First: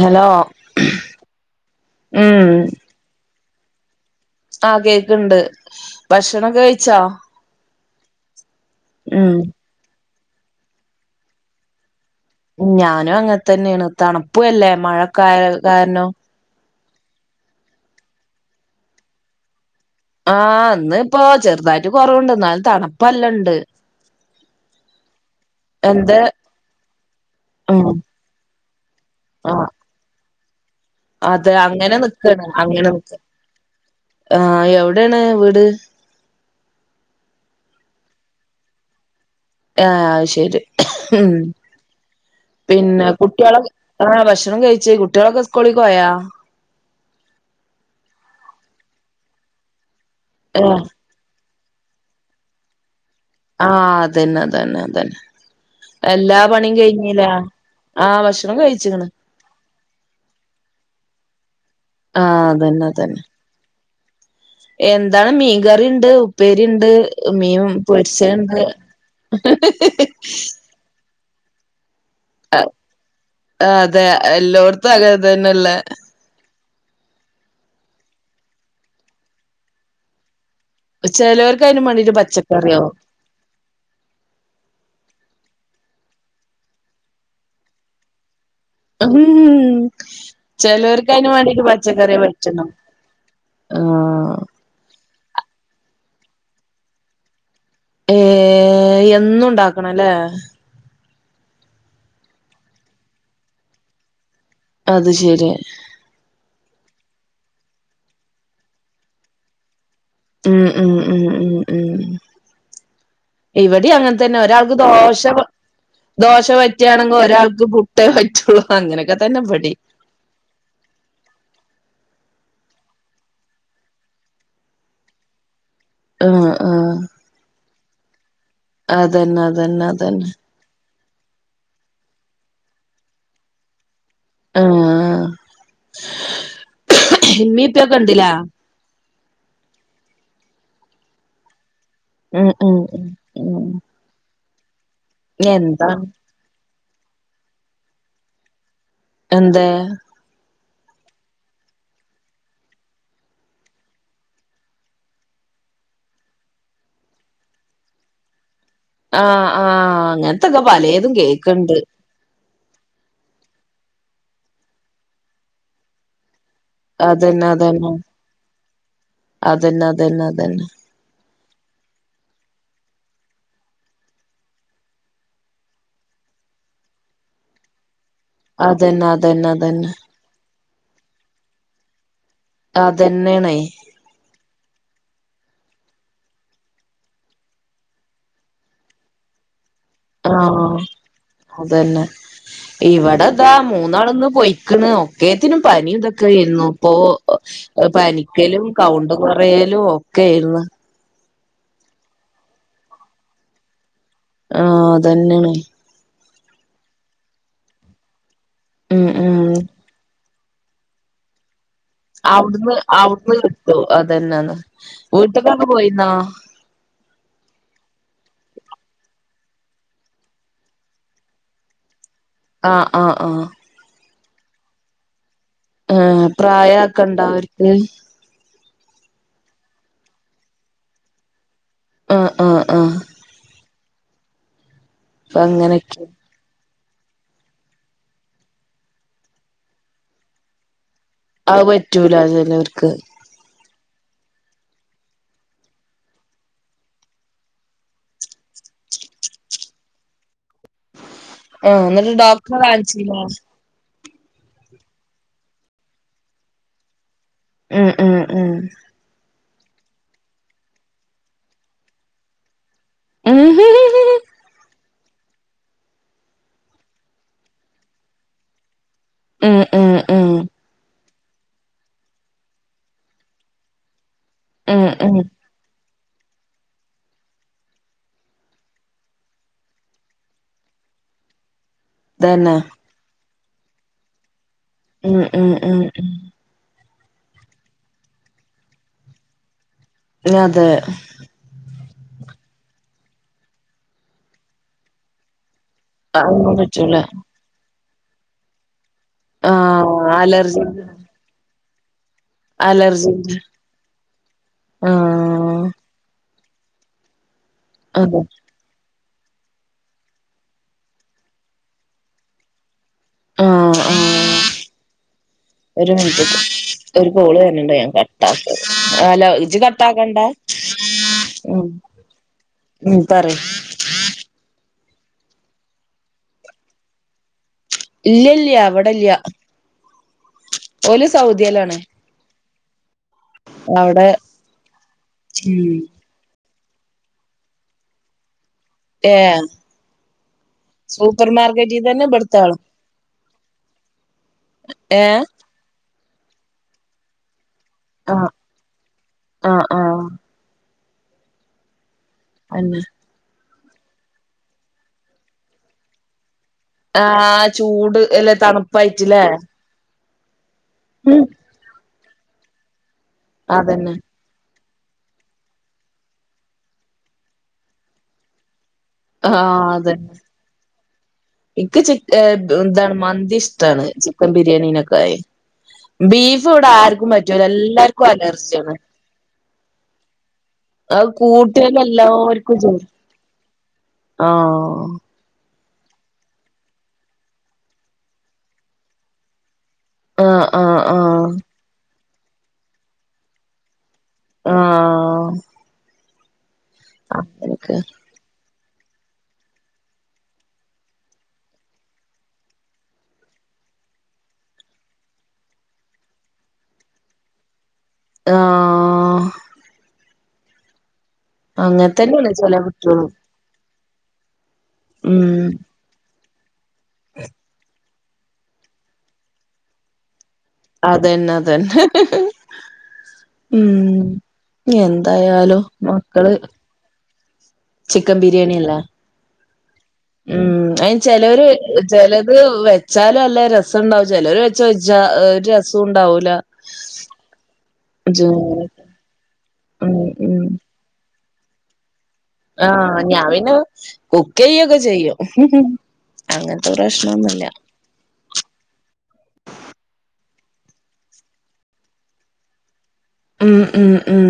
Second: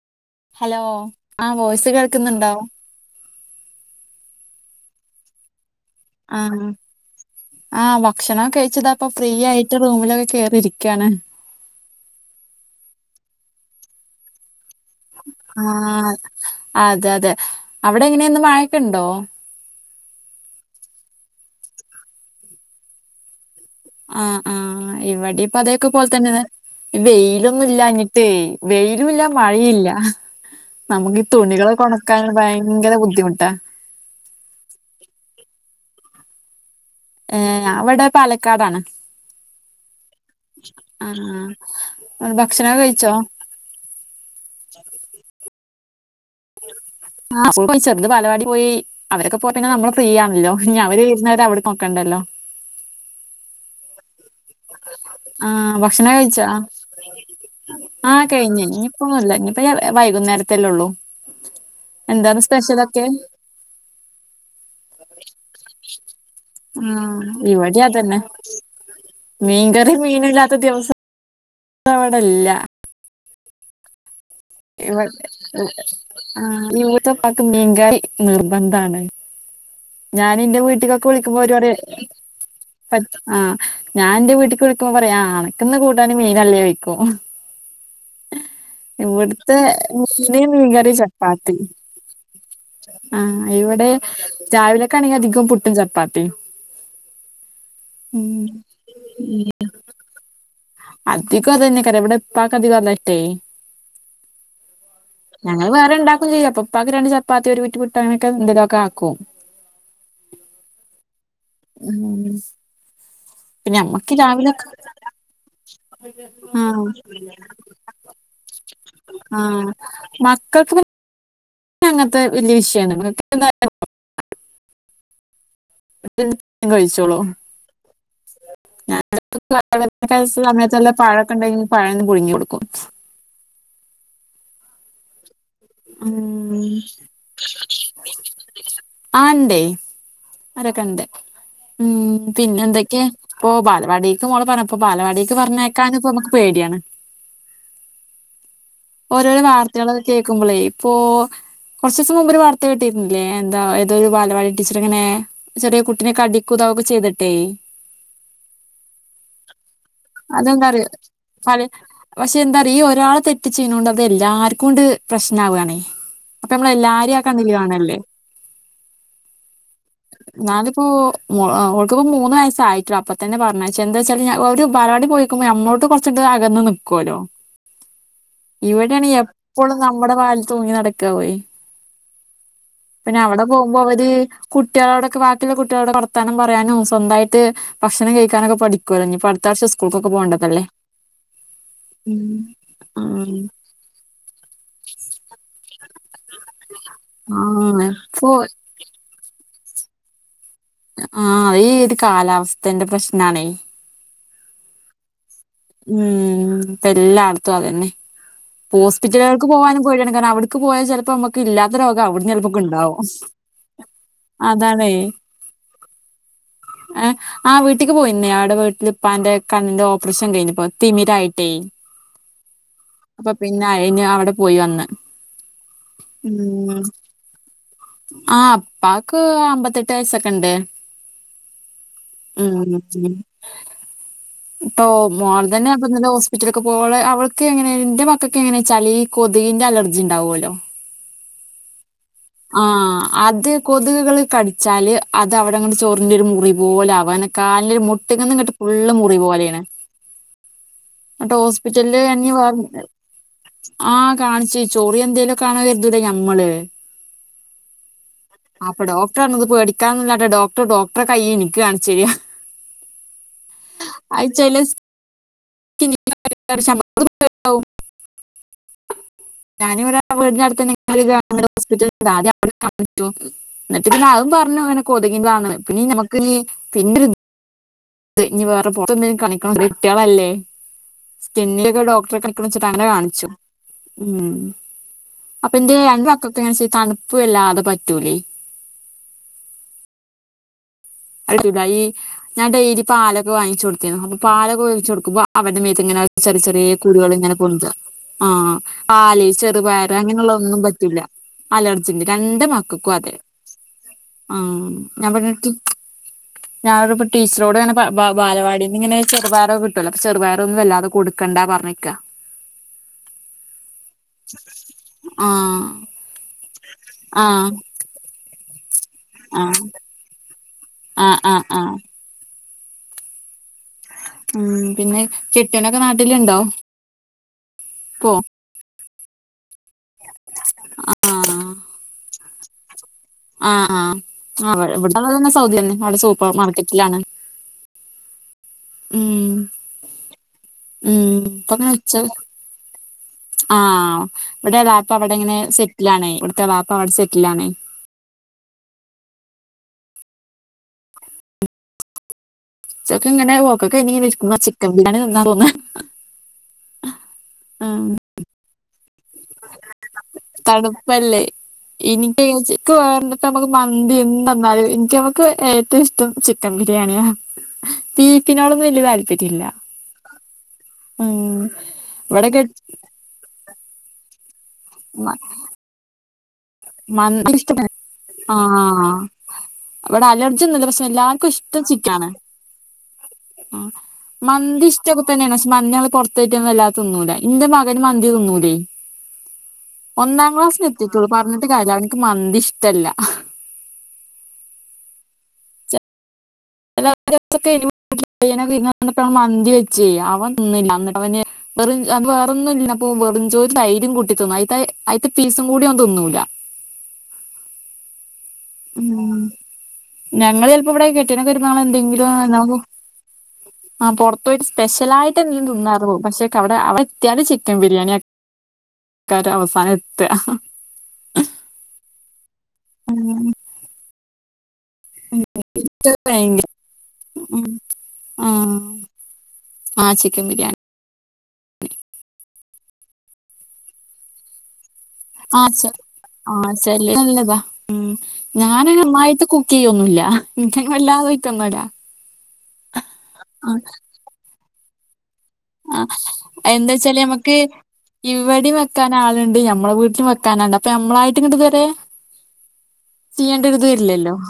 Hello hello ആ voice കേൾക്കുന്നുണ്ടോ? ആഹ് കേക്ണ്ട്. ആഹ് ആഹ് ഭക്ഷണോക്ക കഴിച്ച് ദാ ഇപ്പൊ ഫ്രീ ഉം ആയിട്ട് റൂമിലൊ കേറിയിരിക്കാണ്. ഞാനും അങ്ങൻ തന്നേണ് തണുപ്പുഅല്ലേ മഴക്കായ ആ കാരണം. അതെ അതെ അവിടെ എങ്ങനെ ഇന്ന് മഴക്കെണ്ടോ? ആഹ് ഇന്ന് ഇപ്പോ ചെറുതായിട്ട് കൊറവ്ണ്ട്. എന്നാലും തണുപ്പല്ല ണ്ട്. ആഹ് ആ ഇവടി ഇപ്പ അതെ യൊക്കെ പോൽ എന്താ തന്നെ വെയിലൊന്നും ഉം ഇല്ലാഞ്ഞിട്ടേ വെയ് ലു ഇല്ല ആഹ് മഴീല്ല. അതെ അങ്ങനെ നിക്കാണ് അങ്ങനെ ഭയങ്കര നിക്കാ. ബുദ്ധിമുട്ടാ ആഹ് എവിടെണ് വീട്? ഏഹ് ഞാൻ വടെ പാലക്കാടാണ്. ആഹ് ശരി ആ ഉം. ആ. ഭക്ഷണമൊക്കെ പിന്നെ കഴിച്ചോ കുട്ടികളൊ ആ ഭക്ഷണം കഴിച്ച്. കുട്ടിയേളൊക്കെ സ്കൂളിക്കോയോ? ആഹ് പോയി ചെറ്ത് ബാലവാടീ പോയി അവരൊക്കെ പോയിട്കയ്ഞാ നമ്മള് ഫ്രീ ആണല്ലോ ഇനി ഏഹ് അവര് വരുന്നവരെ അവട് നോക്കണ്ടല്ലോ ആഹ് അതന്നെ അതന്നെ അതന്നെ ആ എല്ലാ പണിയും കഴിഞ്ഞിലേ? ആഹ് കഴിഞ്ഞേ. ഇഞ്ഞിപ്പോന്നൂല്ല. ഇനിയിപ്പ വൈകുന്നേരത്തല്ലേ ഉള്ളൂ. എന്താണ് ആഹ് അതന്നെ സ്പെഷ്യലൊക്കെ അതന്നെ. എന്താണ് മീൻകറിയുണ്ട്, ഉപ്പേരി ണ്ട്, ആ മീൻ പൊരിച്ച ണ്ട്. മീൻ കറി മീനില്ലാത്ത ദിവസം ന്നും ഇവടല്ല. ആഹ് അതെ എല്ലോട്ത്തും അങ്ങനെ തന്നല്ലേ. ഇവട്ത്ത പ്പാക്ക്‌ മീങ്കറി നിർബന്ധാണ്. ഞാൻ ഇന്റെ വീട്ടിക്കൊക്കെ വിളിക്കുമ്പോ അവര് ചെലോർക്ക് അതിന് പറിം വേണ്ടിട്ട് പച്ചക്കറിയാവും പറ്റ് ആഹ് ഞാൻ ഇന്റെ വീട്ടിക്ക് വിളിക്കുമ്പോ പറയാ അണക്ക്ന്ന് കൂ ട്ടാന് മീനല്ലേ യ്ക്കും. ഇവിടുത്തെ ഉം മുഖ്യം മീൻ കറി ചെലോർക്ക് അതിന് ചപ്പാത്തി വേണ്ടിട്ട് പച്ചക്കറിയെ പറ്റുള്ളൂ ആ ഇവിടെ ആഹ് രാവിലൊക്കെ ആണെങ്കിൽ അധികം പുട്ടും ചപ്പാത്തി ഏ എന്നും ഉണ്ടാക്കണം ല്ലേ. അധികം അതന്നെക്കാരം ഇവടെ ഇപ്പാക് അധികം അതാഷ്ടേ. അത് ശരി ഞങ്ങള് വേറെ ഇണ്ടാക്കും ചെയ്യും അപ്പൊ ഉപ്പാക് രണ്ട് ചപ്പാത്തി ഒരു കുറ്റി പുട്ട് അങ്ങനൊക്കെ എന്തലൊക്കെ ആക്കും ഉം ഉം ഉം ഉം ഉം പിന്നെ ഇവിടെ അമ്മക്ക് അങ്ങനതന്നെ രാവിലൊക്കെ ഒരാൾക്ക് ദോഷ കോ ദോശ ആഹ് പറ്റുയാണെങ്കിൽ ഒരാൾക്ക് പുട്ടേ പറ്റുള്ളൂ അങ്ങനെയൊക്കെ തന്നെ ആഹ് ഇവിടേം മക്കൾക്ക് പിന്നെ അങ്ങനത്തെ വല്ല്യ വിഷയാണ് ആഹ് ആഹ് കഴിച്ചോളും ഞ അതന്നെ അതന്നെ അതന്നെ [unintelligible] സമയത്തല്ല പഴൊക്കെ ണ്ടെങ്കിൽ പഴന്ന് പുഴുങ്ങി ടുക്കും ആ ഉം ഉമ്മേം പ്പെയൊക്കെ ണ്ട് ലെ ആ ണ്ടെ അവരക്കെ ണ്ട് ഉം പിന്നെ ഉം എന്തൊക്കെ ഉം ഇപ്പൊ ഉം ബാലവാടിക്ക് മോളെ പറ ഇപ്പ ബാലവാടിക്ക് പറഞ്ഞക്കാന് എന്താണ് ഇപ്പോ നമക്ക് പേടിയാണ് ഓരോരോ എന്തേ വാർത്തകൾ കേൾക്കുമ്പോളേ ഇപ്പൊ കുറച്ച് ദിവസം മുമ്പ് ഒരു വാർത്ത കിട്ടിയിരുന്നില്ലേ എന്താ ഏതോ ഒരു ബാലവാടി ടീച്ചർങ്ങനെ ചെറിയ കുട്ടിനെ കടിക്കു ത ചെയ്തിട്ടേ ആ ആ അങ്ങനത്തൊക്കെ അതെന്താ അറിയോ പലേതും കേക്ക്ണ്ട് ചെയ്യുനോണ്ട് അത് എല്ലാർക്കും കൊണ്ട് പ്രശ്നമാവുണേ അപ്പൊ നമ്മള് എല്ലാരേം ആ അതന്നെ കണ്ണിൽ അതന്നെ ക്കാണല്ലേ അതന്നെ അതന്നെ അതന്നെ ഞാനിപ്പോ മോ ഓൾക്കിപ്പോ മൂന്ന് വയസ്സായി അപ്പൊ തന്നെ പറഞ്ഞച്ചേ എന്താെച്ചാല് ഒരു ബാലവാടി പോയിക്കുമ്പോ അമ്മോട്ട് കുറച് അകന്ന് നിക്കല്ലോ അതന്നെ ഇവിടെയാണ് അതന്നെ എപ്പളും അതന്നെ നമ്മുടെ വാല് തൂങ്ങി നടക്കാവുയ് പിന്നെ അവിടെ അതന്നേണേ പോകുമ്പോ അവര് കുട്ടികളോടൊക്കെ വീട്ടിലെ കുട്ടികളോട് വർത്താനം പറയാനും സ്വന്തായിട്ട് ഭക്ഷണം കഴിക്കാനൊക്ക പഠികോല്ലോ ഇനി അടുത്ത ആഴ്ച ആ അതന്നെ ഉം ഇ ഇവിട ഉം താ മൂന്നാള് ന്ന് പൊയ്ക്കണ് ഒക്കെത്തിനും പനി ഇതൊക്കെ ഒക്കെ ആരുന്നു ഇപ്പോ ആഹ് ഇപ്പൊ പനിക്കലും കൗണ്ട് കുറയലും ഒക്കെ ആയിരുന്നു ആ ഈ ഒരു കാലാവസ്ഥന്റെ പ്രശ്നാണെ ആ അതന്നെണ് ഉം ഇപ്പ എല്ലാടത്തും അതന്നെ ഉം ഹോസ്പിറ്റലുകൾക്ക് ഉം പോവാനും പേടിയാണ് കാരണം അവിടെ പോയാ ചിലപ്പോ നമുക്ക് ഇല്ല അവിടുന്ന് അവിടുന്ന് കിട്ടും അതന്നാന്ന് വീട്ട്ക്കണ്ട് പോയിന്നോ എ ആ വീട്ടിക്ക് പോയിന്നേ അവിടെ വീട്ടിൽപ്പാന്റെ കണ്ണിന്റെ ഓപ്പറേഷൻ കഴിഞ്ഞുകുണ് തിമിരായിട്ടേ ആ അപ്പൊ പിന്ന അയിന് അവിടെ പോയി വന്ന് ആ ഉം പ്രായാക്കെ ണ്ടാ ആ പ്പാക്ക് അമ്പത്തട്ട് വയസൊക്കെ ഇണ്ട് ആഹ് ആഹ് ആഹ് ഉം ഇപ്പോ അപ്പ മോൻ തന്നയാ അങ്ങനെയൊക്കെ പ്പോ ഹോസ്പിറ്റല്ക് പ്പോള് അവൾക്ക് എങ്ങനെ ന്റെ മക്കൾക്ക്‌ എങ്ങനെ ച്ചാൽ ഈ കൊത്കിന്റെ അലർജി ണ്ടാവോലോ അ പറ്റൂല ചലോർക്ക് കള് കടിച്ചാല് അത് അവിടങ്ങനെ ചോറിഞ് ഒരു മുറി പോലെ ആവാന് കാൽ മുട്ട്ങ്ങന്ന്ട്ട് ള്ള മുറി പോലെയാണ് എന്നട്ട് ആഹ് ഹോസ്പിറ്റലില് എന്നിട്ട് ഡോക്ടറെ പറഞ്ഞ് കാണിച്ചില്ല ആ കാണിച്ചച്ച് ചോറി എന്തേലുക്കാണ് കരുതല്ലേ നമ്മള് ഉം ഉം ഉം അപ്പ ഡോക്ടറർഞ്ഞ് കൊത് പേടിക്കാന്നല്ലാട്ടെ ഡോക്ടർ ഡോക്ടറെ കയ്യ് എനിക്ക് കാണ്ച്ചെര ഉം ആയി ചെലസ് എൻ എൻ ച അവു ഉം ഞാനരാ ഉം ഉം വീട് നട്ത്ത് ഹോസ്പറ്റലാദ്യ വ്ടെ കാണിച്ചു എന്നിട്ട് പിന്നെ അതും പറഞ്ഞു അങ്ങനെ ഉം ഉം കൊതുകിൻ്റാണ് പിന്ന നമക്ക് പിന്ന അ ഇഞ്ഞ് വേറെ പുറത്തന്നെലും കണിക്കണം കുട്ട്യാളല്ലേ സ്കിന്ന് ഡോക്ടറെ തന്നെ കാൺച്ചിട്ടങ്ങനെ കാണിച്ചു ഉ ഉം ഉം അപ്പൊ എന്റെ ഉം രണ്ട് ഉം മക്കൊക്കെങ്ങനെ ചെ- തണ് പ്പ് പ്പ വല്ലാതെ പറ്റൂലേ അതെ [unintelligible] ഈ ഞാൻ ഡെയിലി പാലൊക്കെ വാങ്ങിച്ചു കൊട്ത്തീന്നു അപ്പൊ പാലൊക്കെ വേങ്ങിച്ചു കൊടുക്കുമ്പോ അവന്റെ മേത്ത് ങ്ങനെ ചെറിയ അതൊന്നും ചെറിയ പറ്റൂല കുര്കൾ ഇങ്ങനെ പൊന്താ ആ പാല് ചെറുപയർ ആഹ് അങ്ങനെള്ള കൊന്നും അലർജി പറ്റൂല്ല അലർജന്റീ രണ്ട് മക്കൾക്കും അതെ അലർജിന്റെ ആ ഞാൻ പറഞ്ഞിട്ട് ആഹ് ഞാനപ്പ ടീച്ചറോട് ഇങ്ങനെ അതെ ബാലവാടിന്ന് ഇങ്ങനെ ചെറുപയരോ കിട്ടുവല്ല അപ്പ ചെറുപയര ഒന്നും വല്ലാതെ കൊടുക്കേണ്ടാ പറഞ്ഞിക്ക ആ ആഹ് ഒരു മിനി ഒരു കോള് ആഹ് വര്ണ് ണ്ട് ഞാൻ കട്ടാക്കാ ലോ ഇജ കട്ടാക്കണ്ട ആഹ ആഹ ഉം ആഹ ഉം പറി ഉം പിന്നെ കെട്ട്യോനൊക്കെ നാട്ടിലുണ്ടോ പോ ഇല്ല ഇല്ല ഇവിടല്ല്യ ഓല് സൗദ്യേലാണേ ആഹ ആ് ഇവിടെള്ളാള് തന്നെ സൗദ്യയംന്നെ ഉം അവിടെ സൂപ്പർ മാർക്കറ്റിലാണ് ഏ ഉം ഉം സപ്പർമാർക്കറ്റീതന്നെ ബടുത്താളും ആഹ ഇവിടെ വാപ്പ ഏഹ് അവിടെങ്ങനെ സെറ്റിലണേ ഇവിടുത്തെ വാപ്പ അവിടെ സെറ്റിലാണേ ആഹ ആഹ ആഹ അന്നെ ചൊക്കങ്ങനെ പോക്കക്കെയ്ഞ്ഞിർക്ക്മ്പോ ചിക്കൻ ബിരിയാണി തിന്നാ തോന്നാ ആ് ഉം ചൂട് അല്ലെ തണുപ്പായിട്ടില്ലേ തണുപ്പല്ലേ ഇനി ഏ ക്ക് വേണ്ട നമുക്ക് അതന്നെ മന്തി എന്തെന്നാലും എ നമക്ക് ഏറ്റവും ഇഷ്ടം ചിക്കൻ ബിരിയാണിയാ തീക്കിനോ വല്യ താല്പര്യില്ല എനിക്ക് ച എന്താണ് മന്തി ഇഷ്ടാണ് ചിക്കൻ ബിരിയാണിനെക്കാളിം മന്ത [unintelligible] അലർജിയാണ് ആഹ അവിടെ അലർജിന്ന്ള്ള പക്ഷെ അത് എല്ലാർക്കും ഇഷ്ടം കൂട്ടിയാല് ചിക്കനാണ് എല്ലാവർക്കും ജോലി ആ ആഹ് മന്തിഷ്ടകത്തന്നേ ണ് മഞ്ഞള് പൊർത്തോയ്റ്റന്നല്ലാതെ തിന്നൂല ഇന്റെ മകന് മന്തി തിന്നൂലേ ഒന്നാം ആഹ് ക്ലാസ്സ് ല് എത്തിട്ടൊള്ളു ആഹ് പറഞ്ഞിട്ട് കാര്ല്ല അവനിക്ക് മന്തി ഇഷ്ടല്ല ആഹ പ്പോ മന്തി വെച്ച് അവൻ തിന്നില്ല എന്നിട്ട് അവൻ വെറ അത് വേറൊന്നും ഇല്ല അപ്പോ വെറുംഞ്ചോറ് ഓന് തൈരും കൂട്ടി തിന്നും അയ്ത്തെ അയ്ത്തെ പീസും കൂടി ഓൻ തിന്നൂല്ല ആ ഉം ഞങ്ങള് ചിലപ്പോ ഇവിടെ കെട്ടനക്കെ ഒരു തന്നെയാണ് ചെല എന്തെങ്കിലും കുട്ടികളും ആ പൊർതോയിട്ട് സ്പെഷ്യലായിട്ട് ഉം തി തിന്നാറു പക്ഷേ കവിടെ അവടെ എത്തിയാല് ചിക്കൻ ബിരിയാണിക്ക ആക്കാര അവസാനം എത്തി അതന്നെ അതന്നെ ഹ് ഹ് ഉം എന്തായാലും മക്കള് ഉം ചിക്കൻ ബിരിയാണി അല്ലേ ആ ചിക്കൻ ഉം ബിരിയാണി അതിന് ചെലര് ചിലത് വെച്ചാലും നല്ല രസംണ്ടാവും ചിലര്വെച്ച ഹ് ആ ചെ രസു ണ്ടാവ ആ ശ നല്ലതാ ഉ ഞാന അയിൻ നന്നായികുക്ക് ഉം ചെയ്യൊന്നുംല്ല ല്ലാത കമട ആഹ ഞാവിന കുക്കെയ്യൊക്കെ ചെയ്യും ആ അങ്ങനത്തെ എന്താച്ചല് നമ്ക്ക് പ്രശ്നൊന്നുല്ല ഇവിടെയും വെക്കാൻ ആളുണ്ട് ഞമ്മളെ വീട്ടിലും വെക്ക ക്കാനണ്ട് അപ്പൊ നമ്മളായിട്ട് ഇങ്ങട്ടതുരെ ഉം ഉം ഉം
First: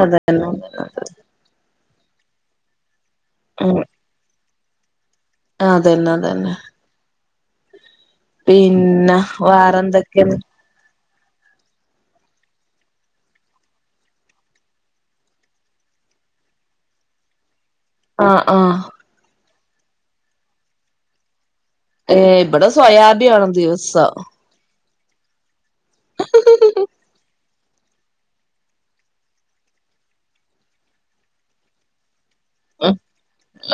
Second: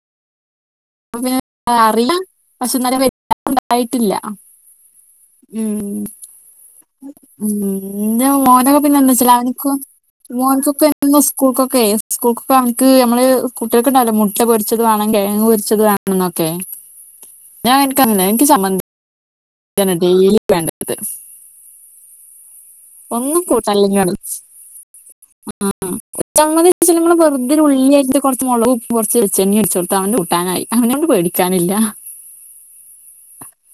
അത പിന്നെ അറിയാം പക്ഷെന്നര ഉം വെക്കൻണ്ടായിട്ടില്ല അതന്നെ അതന്നെ ന്റെ മോനൊക്കെ പിന്നെ പിന്നെന്താനെച്ച അവൻക്ക് വേറെന്തൊക്കെയാണ് മോൻക്കൊക്കെ ന്ന് സ്കൂൾക്കൊക്കെ സ്കൂക്കൊക്കെമുക്ക് നമ്മള് കുട്ടികൾക്കെണ്ടാവല്ലോ മുട്ട പൊച്ചത് വേണം കഴങ് പരിച്ചത് വേണം ആന്നക്ക ഞാൻ എനിക്കന്ന ആഹ് എനിക്ക് ആഹ് ചമ്മന്ദി ഡേലി വേണ്ടത് ഏ ഇവിടെ സ്വയാബി ഒന്നും ആണ ദിവസ ആആ ച്ചമ്മതിച്ചെന്ന്പർഞ്ഞു അ ഉുള്ളിന്റെ കുറച്ച് മുളക് കുറച്ച് ചെമ്മെന്ദി അടിച്ച കൊടുത്ത് അവന്റെ കൂട്ടാനായി അവന പേടിക്കാനില്ല ഏ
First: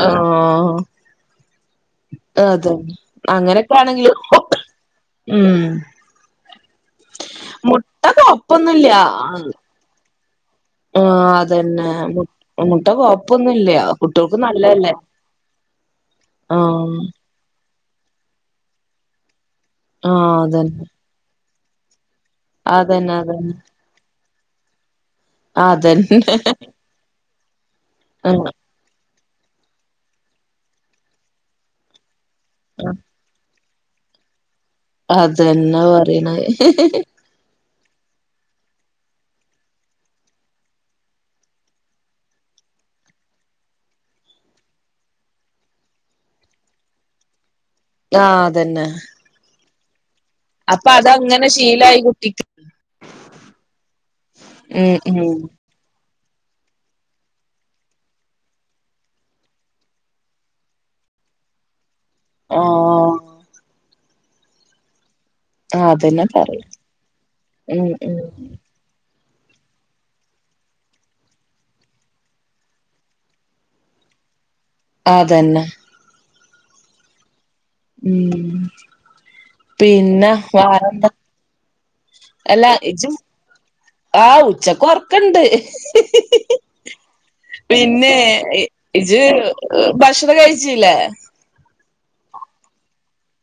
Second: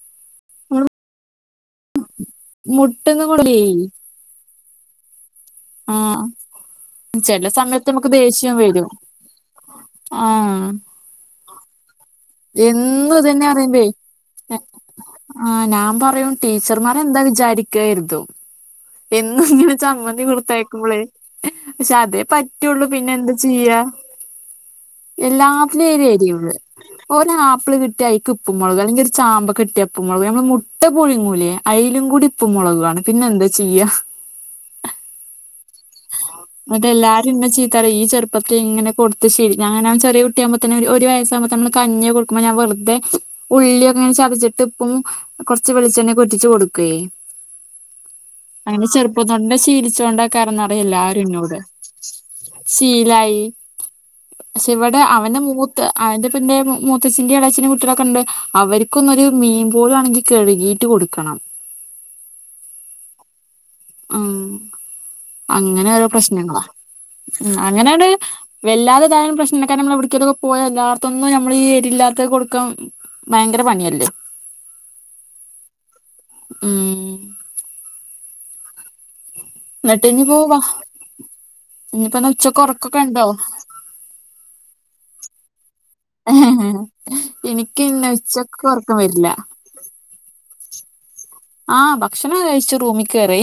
ആ ആ അതെ മുട്ട്ന്ന് കൊണ്ടേ അങ്ങനെയൊക്കെ ആണെങ്കിൽ ആ ചെലേ സമയത്ത് മുട്ട നമുക്ക് ദേഷ്യം കൊഴപ്പൊന്നുല്ല വരും ആഹ ആഹ അതന്നെ മുട്ട എന്നും കൊഴപ്പൊന്നുംല്ല കുട്ടികൾക്ക് നല്ലല്ലേ ആ ഞാൻ പറയും ടീച്ചർമാരെന്താ വിചാരി ഇക്കാര്ത്തും എന്നുംങ്ങനെ ചമ്മന്തി ആഹ് അതന്നെ കൊടുത്തയക്കുമ്പള് പഷേ പറ്റുള്ളൂ പിന്നെ അതന്നെ എന്താ ചെയ്യാ എല്ലാത്തിലും അതന്നെ എരിയള്ളൂ ഓരോ ആപ്പിള് കിട്ട്യാ അയ്ൽക്ക്‌ അതന്നെ ഉപ്പും മുളക് അല്ലെങ്ക ചാമ്പ കിട്ടിയ പ്പും മുളക് നമ്മൾ മുട്ട പൊഴുങ്ങൂലേ അയ്ലും കൂടി ഉപ്പും മുളകുവാണ് പിന്നെ എന്ത ചെയ്യ അതെന്നാ പറീണെ ഹി ഹി ന്നിട്ട് എല്ലാരും ഇന്നെ ഈ ചെറുപ്പത്തിങ്ങനെ കൊടുത്ത് ശീലി ഞാനാണേ ചെറിയട്ടിയകുമ്പോത്തന്നെ ഒരു വയസക്പതന്നെ ഒര് വയസാകുമ്പോ തന്നെ കഞ്ഞി കൊടുക്കുംമ്പോ വെറുതെ ഉള്ളിക്കെ ഇങ്ങനെ ചതച്ചിട്ട് ഇപ്പും കൊറച്ച് വെളിച്ചെണ്ണ ഒക്കെ ഒറ്റിച്ച് കൊടുക്കയേ ആഹ അതന്നെ ക്കാരന്നറിയാം അപ്പൊ എല്ലാരും അതങ്ങനെ ഇന്നോട് ശീലായി കുട്ടിക്ക് ശീലായി പക്ഷെ ഇവിടെ ഉം അവന ഉം മൂത്ത് അത് പിന്നെ മുത്തച്ഛന്റെ ഇളയച്ഛന്റെ കുട്ടികളൊക്കെണ്ട് അവർക്കൊന്നും ഒരു മീൻ പോലു അനങ്ങീട്ട് കഴുകിട്ട്പോലും കൊടുക്കണം ആഹ ഹ അങ്ങനെ ഓരോ അതന്നെ പറയ പ്രശ്നങ്ങളാ ഉം അങ്ങനാണ് ഉം വല്ലാതെ താൻ പ്രശ്നക്കാര്നമ്മള എവിടേലൊക്ക പോയാ എല്ലാത്തന്നും നമ്മള് ഈരില്ലാത്ത കൊടുക്കാം ഭയങ്കര പണിയല്ലേ ആതന്നെ ഉം ഉം പിന്ന വേറെന്താ ഇനിപ്പോ ന്ന ഉച്ചക്ക് ഒറക്കൊക്കെ ഇണ്ടോ? ആ ഉച്ചക്കൊറക്ക്‌ണ്ട് എനിക്ക് ഇന്ന് പിന്നെ ഉച്ചക്ക് ഉറക്കം ഇജ് വരില്ല ഭക്ഷണം കഴിച്ചില്ലേ ആ ഭക്ഷണം കഴിച്ചു റൂമി കേറി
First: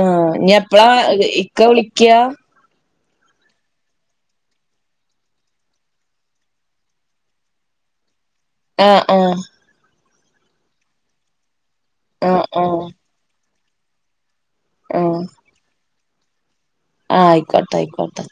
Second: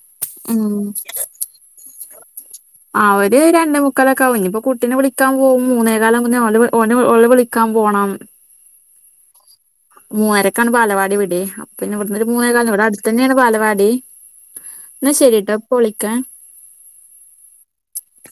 ആ ഞാ ഉം എപ്പളാ ഇക്ക വിളിക്ക്യാ അവര് രണ്ടേ മുക്കാലൊക്കാവും ഇനിപ്പോ കുട്ടീനെ വിളിക്കാൻ പോവും മൂന്നേ കാലാവുമ്പൊ ഓലെ ഓനെ ഓളെ വിളിക്കാൻ പോവും പോണം ആ ആ മൂന്നരക്കാണ് ബാലവാടി വിടെ അപ്പിന്നെ ഇവിടുന്നൊരു ആഹ് മൂന്നെകാലിന് വിടെ ആഹ് അടുത്തെന്നെയാണ് ബാലവാടി എന്നാ ശരിട്ടാ ഇപ്പൊ വിളിക്ക ആ ആയ്ക്കോട്ടെ ആയ്ക്കോട്ടെ